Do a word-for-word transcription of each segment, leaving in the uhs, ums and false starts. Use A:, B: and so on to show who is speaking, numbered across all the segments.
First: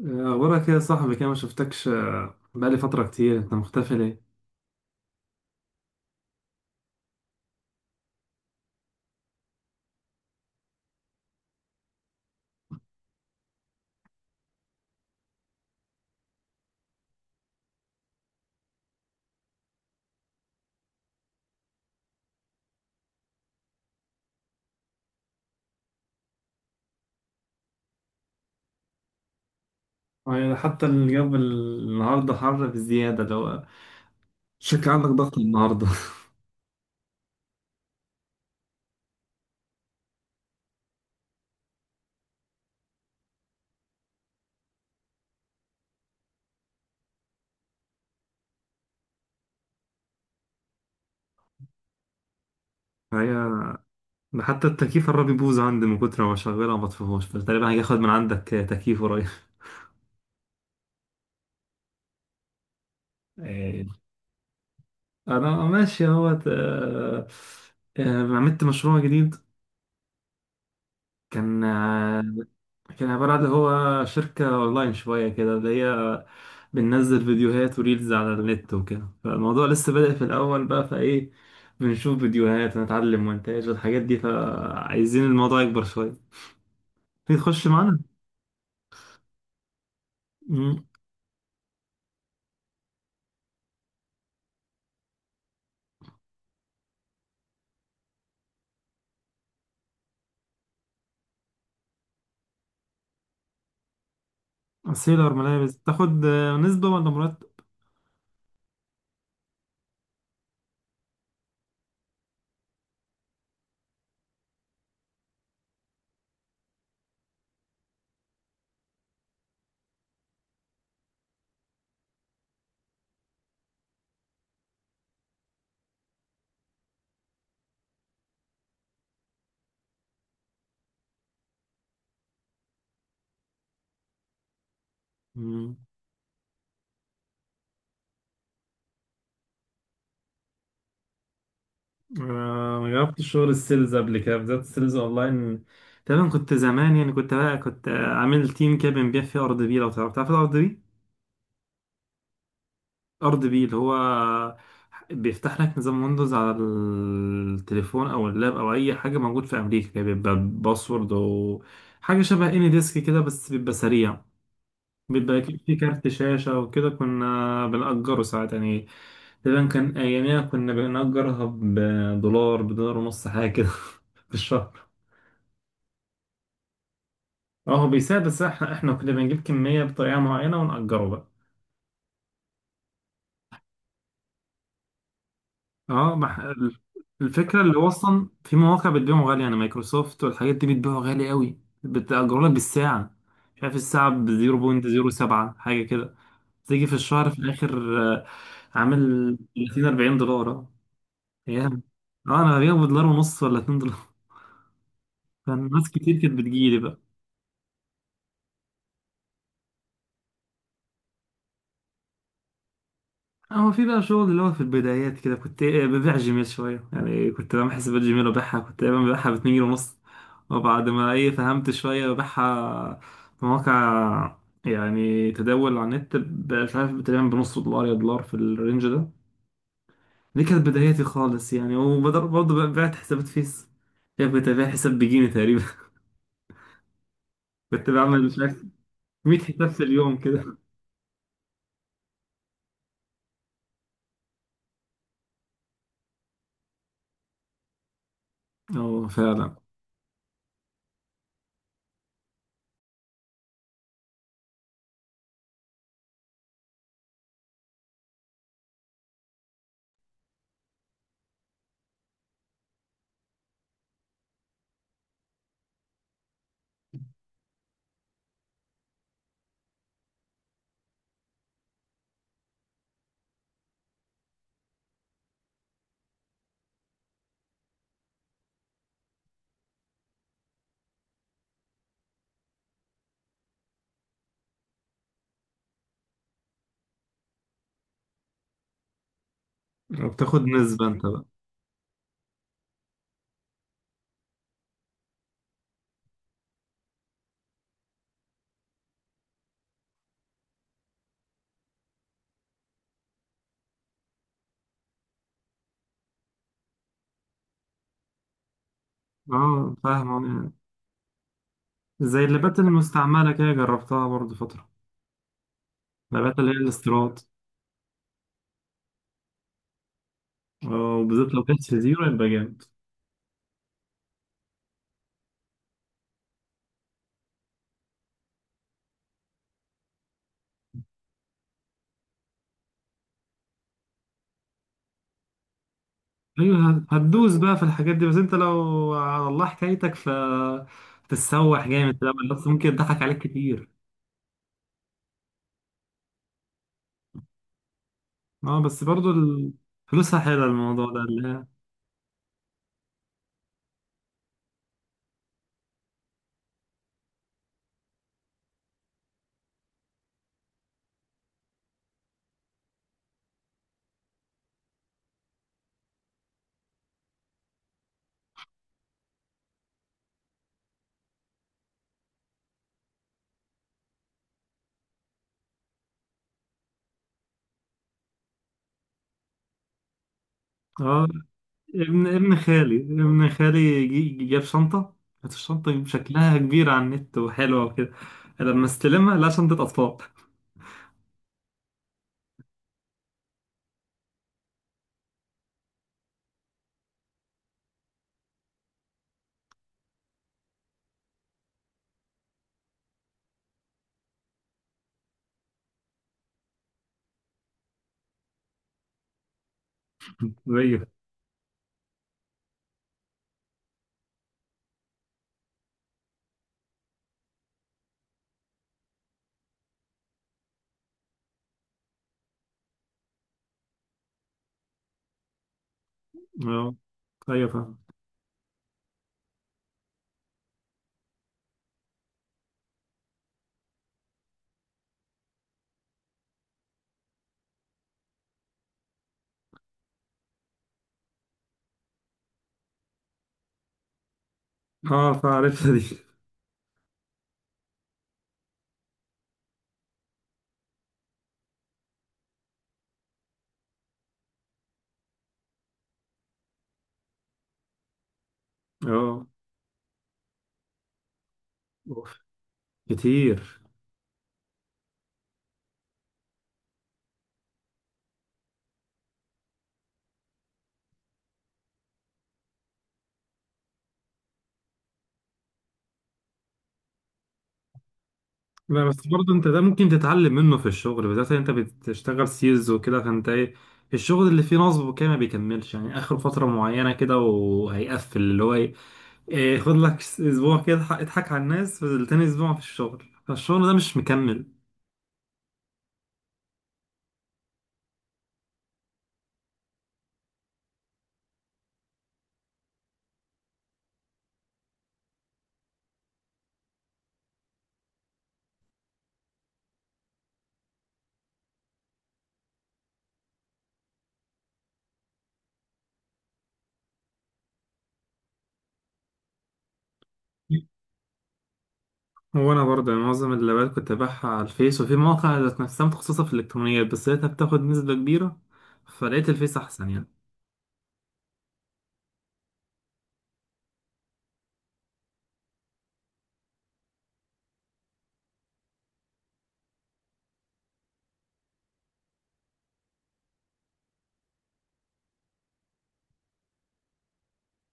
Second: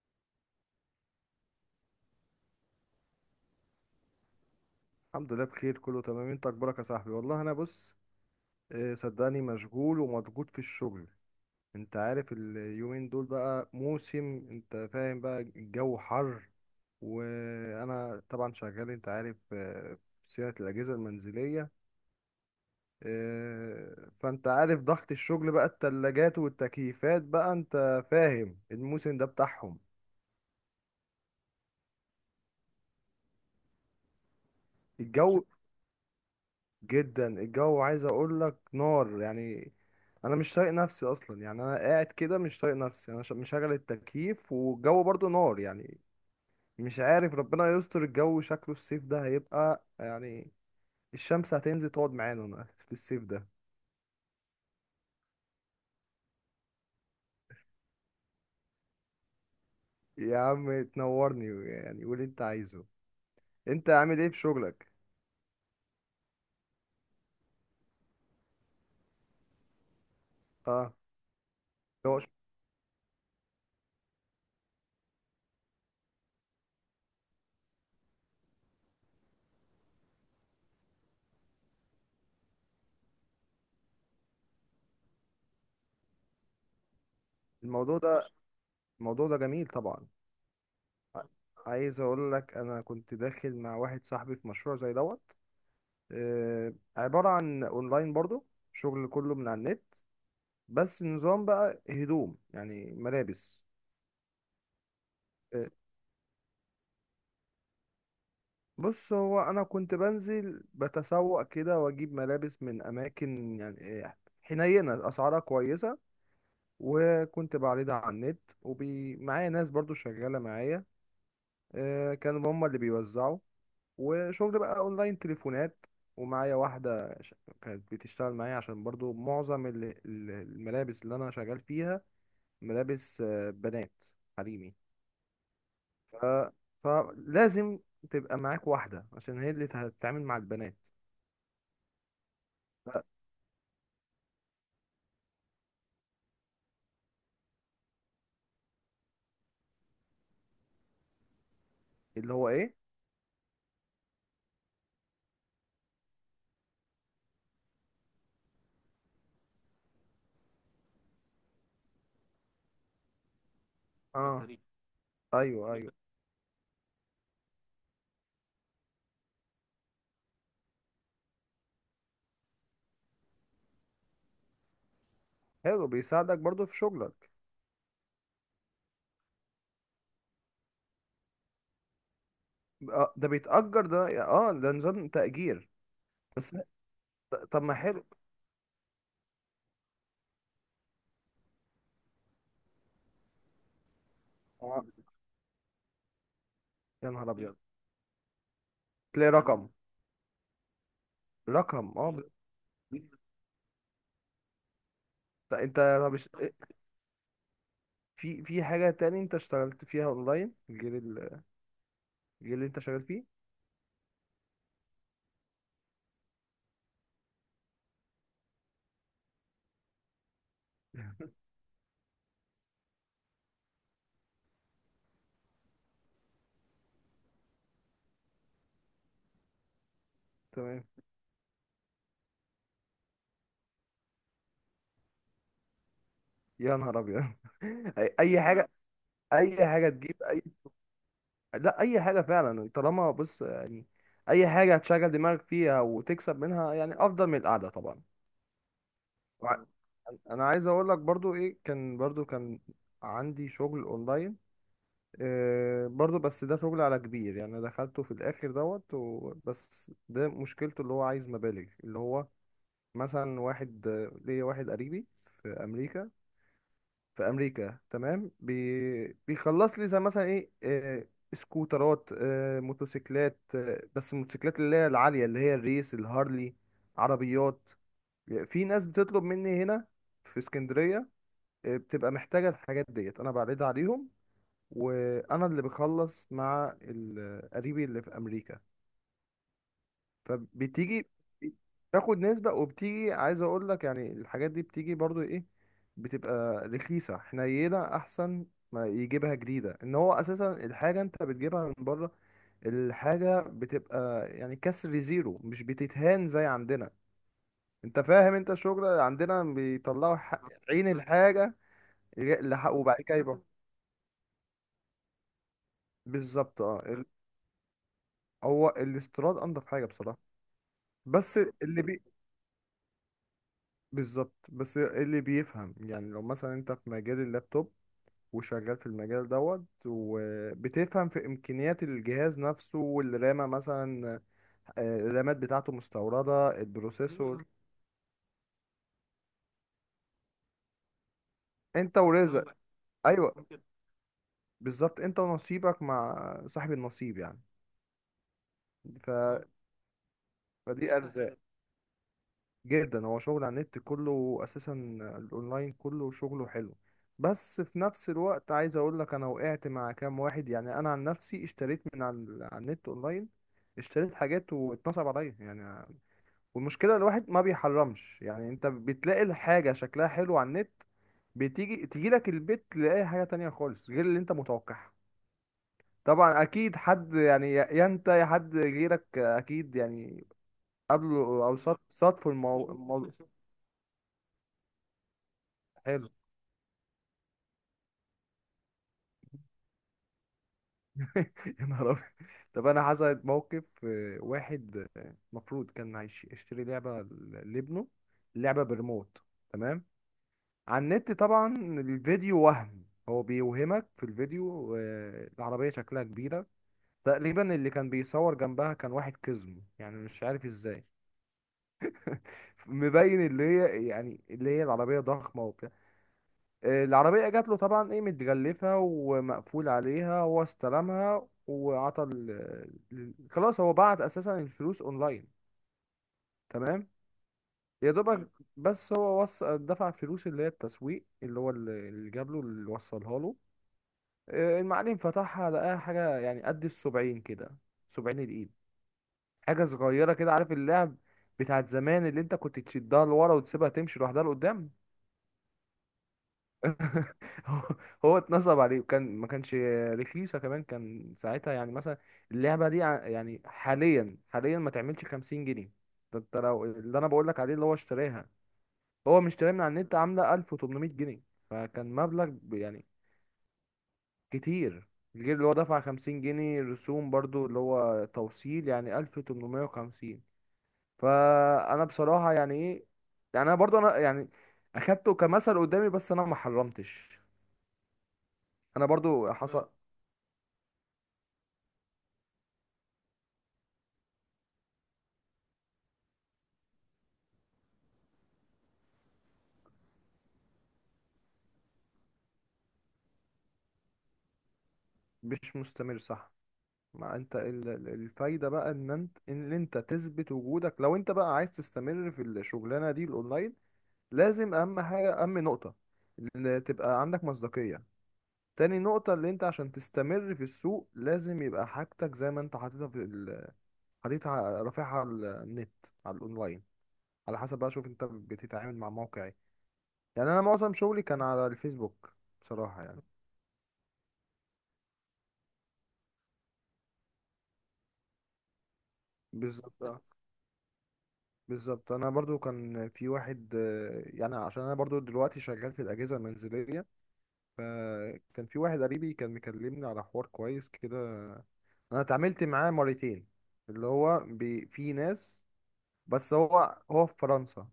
A: أخبارك إيه يا صاحبي كده، ما شفتكش آه، بقالي فترة كتير. أنت مختفي ليه؟
B: الحمد لله بخير، كله تمام. انت اخبارك يا صاحبي؟ والله انا بص، آه، صدقني مشغول ومضغوط في الشغل. انت عارف اليومين دول بقى موسم، انت فاهم بقى، الجو حر وانا طبعا شغال، انت عارف، آه، في صيانة الاجهزة المنزلية. آه، فانت عارف ضغط الشغل بقى، التلاجات والتكييفات بقى، انت فاهم الموسم ده بتاعهم.
A: يعني حتى الجو النهاردة حر بزيادة. لو شكل عندك ضغط
B: الجو
A: النهاردة.
B: جدا، الجو عايز اقول لك نار يعني. انا مش طايق نفسي اصلا يعني، انا قاعد كده مش طايق نفسي، انا ش- مشغل التكييف والجو برضو نار يعني. مش عارف، ربنا يستر، الجو شكله الصيف ده هيبقى يعني الشمس هتنزل تقعد معانا هنا في الصيف
A: هي،
B: ده.
A: ده حتى التكييف قرب يبوظ عندي من كتر ما بشغلها ما بطفيهوش، فتقريبا هاجي آخد من عندك آه، تكييف قريب.
B: يا عم تنورني يعني، قول اللي انت عايزه.
A: آه،
B: انت عامل ايه في شغلك؟
A: أنا ماشي أهوت آه، آه، عملت مشروع جديد.
B: اه،
A: كان
B: هو ش-
A: كان عبارة عن هو شركة أونلاين شوية، كده اللي هي بننزل فيديوهات وريلز على النت وكده، فالموضوع لسه بادئ في الأول بقى، فإيه، بنشوف فيديوهات ونتعلم مونتاج والحاجات دي، فعايزين الموضوع يكبر شوية. تيجي تخش
B: الموضوع
A: معانا.
B: ده، الموضوع ده جميل طبعا.
A: مم.
B: ع- عايز اقول لك، انا كنت داخل مع واحد صاحبي في مشروع زي دوت. آه، عبارة عن اونلاين برضو، شغل كله من على النت، بس نظام بقى هدوم يعني ملابس.
A: سيلر
B: آه،
A: ملابس، تاخد آه، نسبة ولا مرتب؟
B: بص، هو انا كنت بنزل بتسوق كده واجيب ملابس من اماكن يعني، آه، حنينة اسعارها كويسة. وكنت بعرضها على النت ومعايا ناس برضو شغالة معايا، آه، كانوا هما اللي بيوزعوا. وشغل بقى اونلاين تليفونات، ومعايا واحدة ش- كانت بتشتغل معايا، عشان برضو معظم ال- ال- الملابس اللي انا شغال فيها ملابس، آه، بنات، حريمي.
A: مم.
B: ف... فلازم تبقى معاك واحدة، عشان هي اللي هتتعامل مع البنات.
A: آه، ما
B: ف-
A: جربتش شغل السيلز قبل كده، بالذات السيلز أونلاين. تقريبا كنت زمان، يعني كنت بقى كنت آه، عامل تيم كده بنبيع فيه أرض بي. لو تعرف، تعرف الأرض بي؟
B: اللي هو ايه؟
A: ارض بي اللي هو بيفتح لك نظام ويندوز على التليفون او اللاب او اي حاجه، موجود في امريكا كده، بيبقى باسورد وحاجه شبه اني ديسك كده، بس بيبقى سريع.
B: اه بيسري.
A: بيبقى ك-
B: ايوه
A: في
B: ايوه،
A: كارت شاشه وكده، كنا بنأجره ساعات يعني. تقريبا كان اياميها كنا بنأجرها بدولار، بدولار ونص حاجه كده في الشهر.
B: حلو بيساعدك برضو في شغلك.
A: اه هو بيساعد، بس احنا احنا كنا بنجيب كميه بطريقه معينه ونأجره بقى.
B: آه، ده بيتأجر ده؟ اه، ده نظام تأجير.
A: اه ما ح-
B: بس
A: ال-
B: ط-
A: الفكره،
B: طب ما
A: اللي هو
B: حلو.
A: اصلا في مواقع بتبيعهم غالي، يعني مايكروسوفت والحاجات دي بتبيعه غالي قوي، بتأجروا لك بالساعه. مش عارف الساعه ب
B: آه،
A: صفر فاصلة صفر سبعة حاجه كده، تيجي في
B: يا
A: الشهر
B: نهار
A: في
B: ابيض.
A: الاخر آه،
B: تلاقي
A: عامل
B: رقم،
A: تلاتين أربعين دولار. اه، ايام.
B: رقم، اه ب-
A: اه انا ببيعه بدولار ونص ولا اتنين دولار
B: طب
A: كان
B: انت،
A: ناس
B: طب
A: كتير
B: اش-
A: كانت بتجيلي بقى.
B: في في حاجة تاني انت اشتغلت فيها اونلاين؟ الجيل ال- الجيل اللي انت شغال فيه.
A: آه، هو في بقى شغل، اللي هو في البدايات كده، كنت إيه، ببيع جيميل شوية، يعني كنت بعمل حسابات جيميل وببيعها، كنت دايما ببيعها باتنين جنيه ونص، وبعد ما ايه فهمت شوية ببيعها في مواقع، يعني تداول على النت، ب- مش عارف، تقريبا بنص دولار يا دولار، في الرينج ده. دي كانت
B: تمام.
A: بداياتي خالص يعني، وبرضه بعت حسابات فيس. يعني كنت ببيع حساب بجيني تقريبا
B: يا نهار ابيض.
A: كنت
B: اي،
A: بعمل مش
B: أي
A: عارف
B: حاجة،
A: مية
B: اي
A: حساب في
B: حاجه
A: اليوم
B: تجيب اي.
A: كده.
B: لا، اي حاجه فعلا، طالما، بص يعني، اي حاجه هتشغل دماغك فيها وتكسب منها يعني افضل من القعده طبعا.
A: اه فعلا.
B: وع- انا عايز اقول لك برضو ايه، كان برضو كان عندي شغل اونلاين، إيه برضو، بس ده شغل على كبير يعني، دخلته في الاخر دوت و- بس ده مشكلته اللي هو عايز مبالغ، اللي هو مثلا واحد، آه، ليا واحد قريبي في امريكا. في امريكا، تمام، بي... بيخلص لي زي مثلا ايه، آه، سكوترات، آه، موتوسيكلات، آه، بس الموتوسيكلات اللي هي العاليه، اللي هي الريس الهارلي، عربيات. في ناس بتطلب مني هنا في اسكندريه، آه، بتبقى محتاجه الحاجات ديت، انا بعرضها عليهم، وانا اللي بخلص مع ال- آه، قريبي اللي في امريكا.
A: وبتاخد نسبة انت
B: فبتيجي
A: بقى.
B: تاخد نسبة. وبتيجي عايز اقول لك يعني الحاجات دي بتيجي برضو ايه، بتبقى رخيصة حنينة، احسن ما يجيبها جديدة. ان هو اساسا الحاجة انت بتجيبها من بره، الحاجة بتبقى يعني كسر زيرو، مش بتتهان زي عندنا. انت فاهم، انت الشغل عندنا
A: اه
B: بيطلعوا ح-
A: فاهم.
B: عين الحاجة.
A: زي
B: غ-
A: اللابات
B: لح- وبعد كده
A: المستعملة
B: يبقى
A: كده، جربتها برضه فترة. اللابات اللي هي
B: بالظبط. اه ال-
A: الاستيراد.
B: هو الاستيراد انضف حاجة بصراحة.
A: آه، وبالذات
B: بس
A: لو كانت في
B: اللي بي
A: زيرو يبقى جامد.
B: بالظبط. بس إيه، اللي بيفهم يعني، لو مثلا انت في مجال اللابتوب، وشغال في المجال دوت، وبتفهم في امكانيات الجهاز نفسه والرامة مثلا، آه، الرامات بتاعته مستوردة،
A: أيوه، هت- هتدوس
B: البروسيسور. مم.
A: بقى في الحاجات دي، بس أنت لو على الله حكايتك، ف تتسوح جامد
B: انت
A: في الأول،
B: ورزق
A: بس
B: سامبا.
A: ممكن يضحك عليك
B: ايوه،
A: كتير.
B: بالظبط، انت ونصيبك مع صاحب النصيب يعني.
A: أه، بس برضه
B: ف... مم.
A: ال- فلوسها حلوة الموضوع
B: فدي
A: ده اللي
B: ارزاق
A: هي.
B: جدا. هو شغل على النت كله اساسا، الاونلاين كله شغله حلو. بس في نفس الوقت عايز اقول لك، انا وقعت مع كام واحد يعني، انا عن نفسي اشتريت من على ال- على النت اونلاين، اشتريت حاجات واتنصب عليا يعني. والمشكله الواحد ما بيحرمش يعني، انت بتلاقي الحاجه شكلها حلو على النت، بتيجي تيجي لك البيت تلاقي حاجه تانية خالص غير اللي انت متوقعها. طبعا اكيد حد يعني، يا يا انت يا حد غيرك، اكيد يعني
A: أه.
B: قابله، او صاد
A: ابن
B: صادفوا
A: ابن خالي
B: الموضوع.
A: ابن خالي جي- جي- جاب شنطة. كانت الشنطة
B: حلو.
A: شكلها كبير على النت وحلوة وكده، لما استلمها، لا، شنطة أطفال
B: يا نهار أبيض. طب أنا حصلت موقف، آه، واحد، آه، المفروض كان هيش- يشتري لعبة ل- لابنه، لعبة بريموت، تمام، على النت طبعا، الفيديو وهم، هو بيوهمك في الفيديو، آه، العربية شكلها كبيرة، تقريبا اللي كان بيصور جنبها كان واحد كزم يعني مش عارف ازاي.
A: أيوه.
B: مبين اللي هي يعني، اللي هي العربية ضخمة وبتاع، آه، العربية جات له طبعا ايه، متغلفة ومقفول عليها، هو استلمها وعطى ال... ال- خلاص، هو بعت اساسا الفلوس اونلاين،
A: أه.
B: تمام.
A: أيوه فاهم.
B: يا دوبك. بس هو وص... دفع فلوس، اللي هي التسويق، اللي هو اللي اللي جاب له، اللي وصلها له، آه، المعلم فتحها لقاها حاجة يعني قد السبعين كده. سبعين الايد، حاجة صغيرة كده، عارف اللعب بتاعت زمان اللي انت كنت تشدها لورا وتسيبها تمشي لوحدها لقدام.
A: اه فعرفتها دي.
B: هو هو اتنصب عليه، وكان ما كانش رخيصة كمان، كان ساعتها يعني مثلا اللعبة دي ع- يعني حاليا حاليا ما تعملش خمسين جنيه. ده انت لو اللي انا بقول لك عليه، اللي هو اشتراها، هو
A: اه.
B: مش اشتراها من على النت، عاملة ألف وثمانمائة جنيه. فكان
A: أوف.
B: مبلغ ب- يعني
A: كتير.
B: كتير. غير اللي هو دفع خمسين جنيه رسوم برضو اللي هو توصيل، يعني ألف وتمنمية وخمسين. فانا بصراحة يعني ايه، يعني انا برضو انا يعني اخدته كمثل قدامي، بس انا ما حرمتش.
A: لا
B: انا
A: بس برضه
B: برضو
A: انت، ده
B: حصل.
A: ممكن تتعلم منه في الشغل، بالذات انت بتشتغل سيلز وكده، فانت ايه، الشغل اللي فيه نصب وكده ما بيكملش يعني، اخر فترة معينة كده وهيقفل، اللي هو ايه، إيه، خد لك اسبوع كده اضحك اضحك على الناس، تاني اسبوع في الشغل، فالشغل ده مش مكمل.
B: مش مستمر، صح. ما انت ال- ال- الفايدة بقى ان انت ان انت تثبت وجودك، لو انت بقى عايز تستمر في الشغلانة دي الاونلاين، لازم اهم حاجة، اهم نقطة، ان تبقى عندك مصداقية. تاني نقطة اللي انت عشان تستمر في السوق، لازم يبقى حاجتك زي ما انت حاططها في ال... حاططها ع- رافعها على النت، على الاونلاين، على حسب بقى، شوف انت بتتعامل مع موقع ايه. يعني انا معظم شغلي كان على الفيسبوك.
A: هو انا
B: بصراحة
A: برضه
B: يعني،
A: يعني معظم اللابات كنت ببيعها على الفيس، وفي مواقع ذات نفسها متخصصة في الالكترونيات، بس لقيتها بتاخد نسبة كبيرة، فلقيت الفيس احسن
B: بالظبط،
A: يعني.
B: بالظبط. انا برضو كان في واحد، آه، يعني عشان انا برضو دلوقتي شغال في الاجهزه المنزليه. فكان في واحد قريبي كان مكلمني على حوار كويس كده، انا اتعاملت معاه مرتين، اللي هو بي، في ناس، بس هو هو في فرنسا.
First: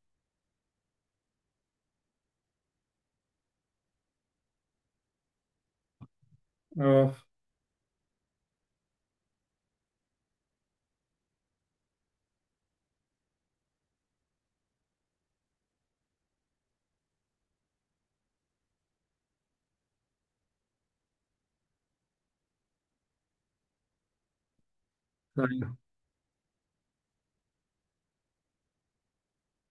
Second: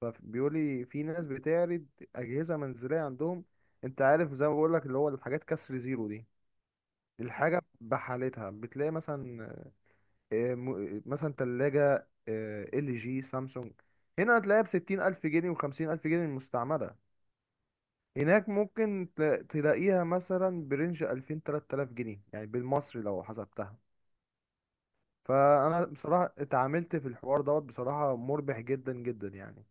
B: فبيقول لي في ناس بتعرض اجهزه منزليه عندهم، انت عارف زي ما بقول لك اللي هو الحاجات كسر زيرو دي،
A: اه.
B: الحاجه بحالتها، بتلاقي مثلا، آه، م- مثلا تلاجة ال جي، سامسونج، هنا هتلاقيها بستين ألف جنيه وخمسين ألف جنيه المستعملة، هناك ممكن تلا- تلاقيها مثلا برينج ألفين تلات آلاف جنيه يعني بالمصري لو حسبتها.
A: طيب.
B: فأنا بصراحة اتعاملت في الحوار دوت بصراحة، مربح جدا جدا يعني.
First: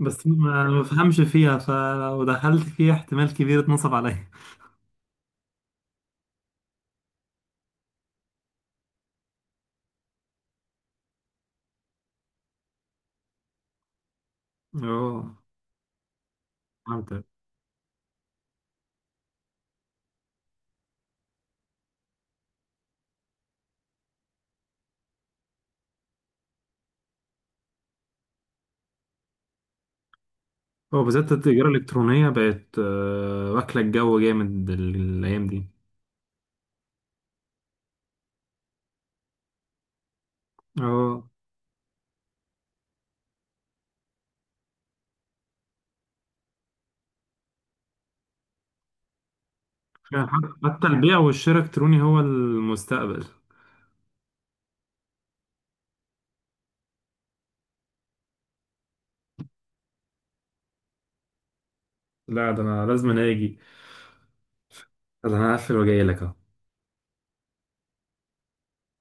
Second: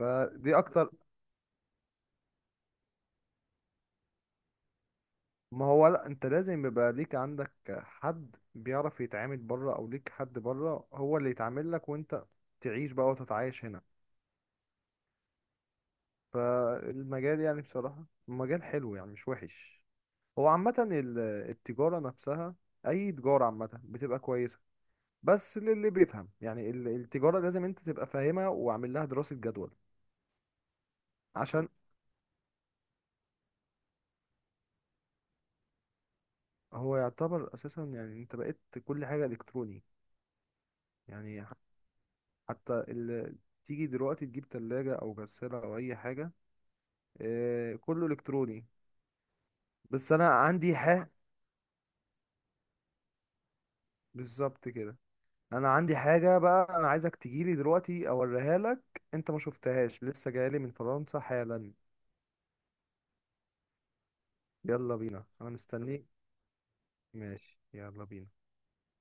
A: بس ما ما
B: أكتر.
A: بفهمش فيها، فلو دخلت فيها احتمال كبير اتنصب عليا.
B: ما هو لأ، أنت لازم يبقى ليك، عندك حد بيعرف يتعامل بره، أو ليك حد بره هو اللي يتعامل لك، وأنت تعيش بقى وتتعايش هنا.
A: اه فهمتك.
B: فالمجال يعني بصراحة مجال حلو يعني مش وحش. هو عامة ال- التجارة نفسها، أي تجارة عامة بتبقى كويسة بس للي بيفهم يعني، ال- التجارة لازم أنت تبقى فاهمها وعامل لها دراسة جدول،
A: هو بالذات التجارة
B: عشان
A: الإلكترونية بقت آه، واكلة الجو جامد ال- الأيام دي.
B: هو يعتبر أساسا يعني أنت بقيت كل حاجة إلكتروني.
A: اه
B: يعني ح- حتى ال... تيجي دلوقتي تجيب تلاجة أو غسالة أو أي حاجة، آه، كله إلكتروني. بس
A: يعني
B: أنا
A: حت-
B: عندي
A: حتى
B: ح،
A: البيع والشراء الإلكتروني هو المستقبل.
B: بالظبط كده. انا عندي حاجه بقى، انا عايزك تجيلي دلوقتي اوريها لك، انت ما شفتهاش، لسه جايلي من فرنسا حالا.
A: لا ده أنا لازم أنا أجي.
B: يلا بينا
A: ده
B: انا
A: أنا هقفل وجاي
B: مستنيك.
A: لك أهو.
B: ماشي يلا بينا.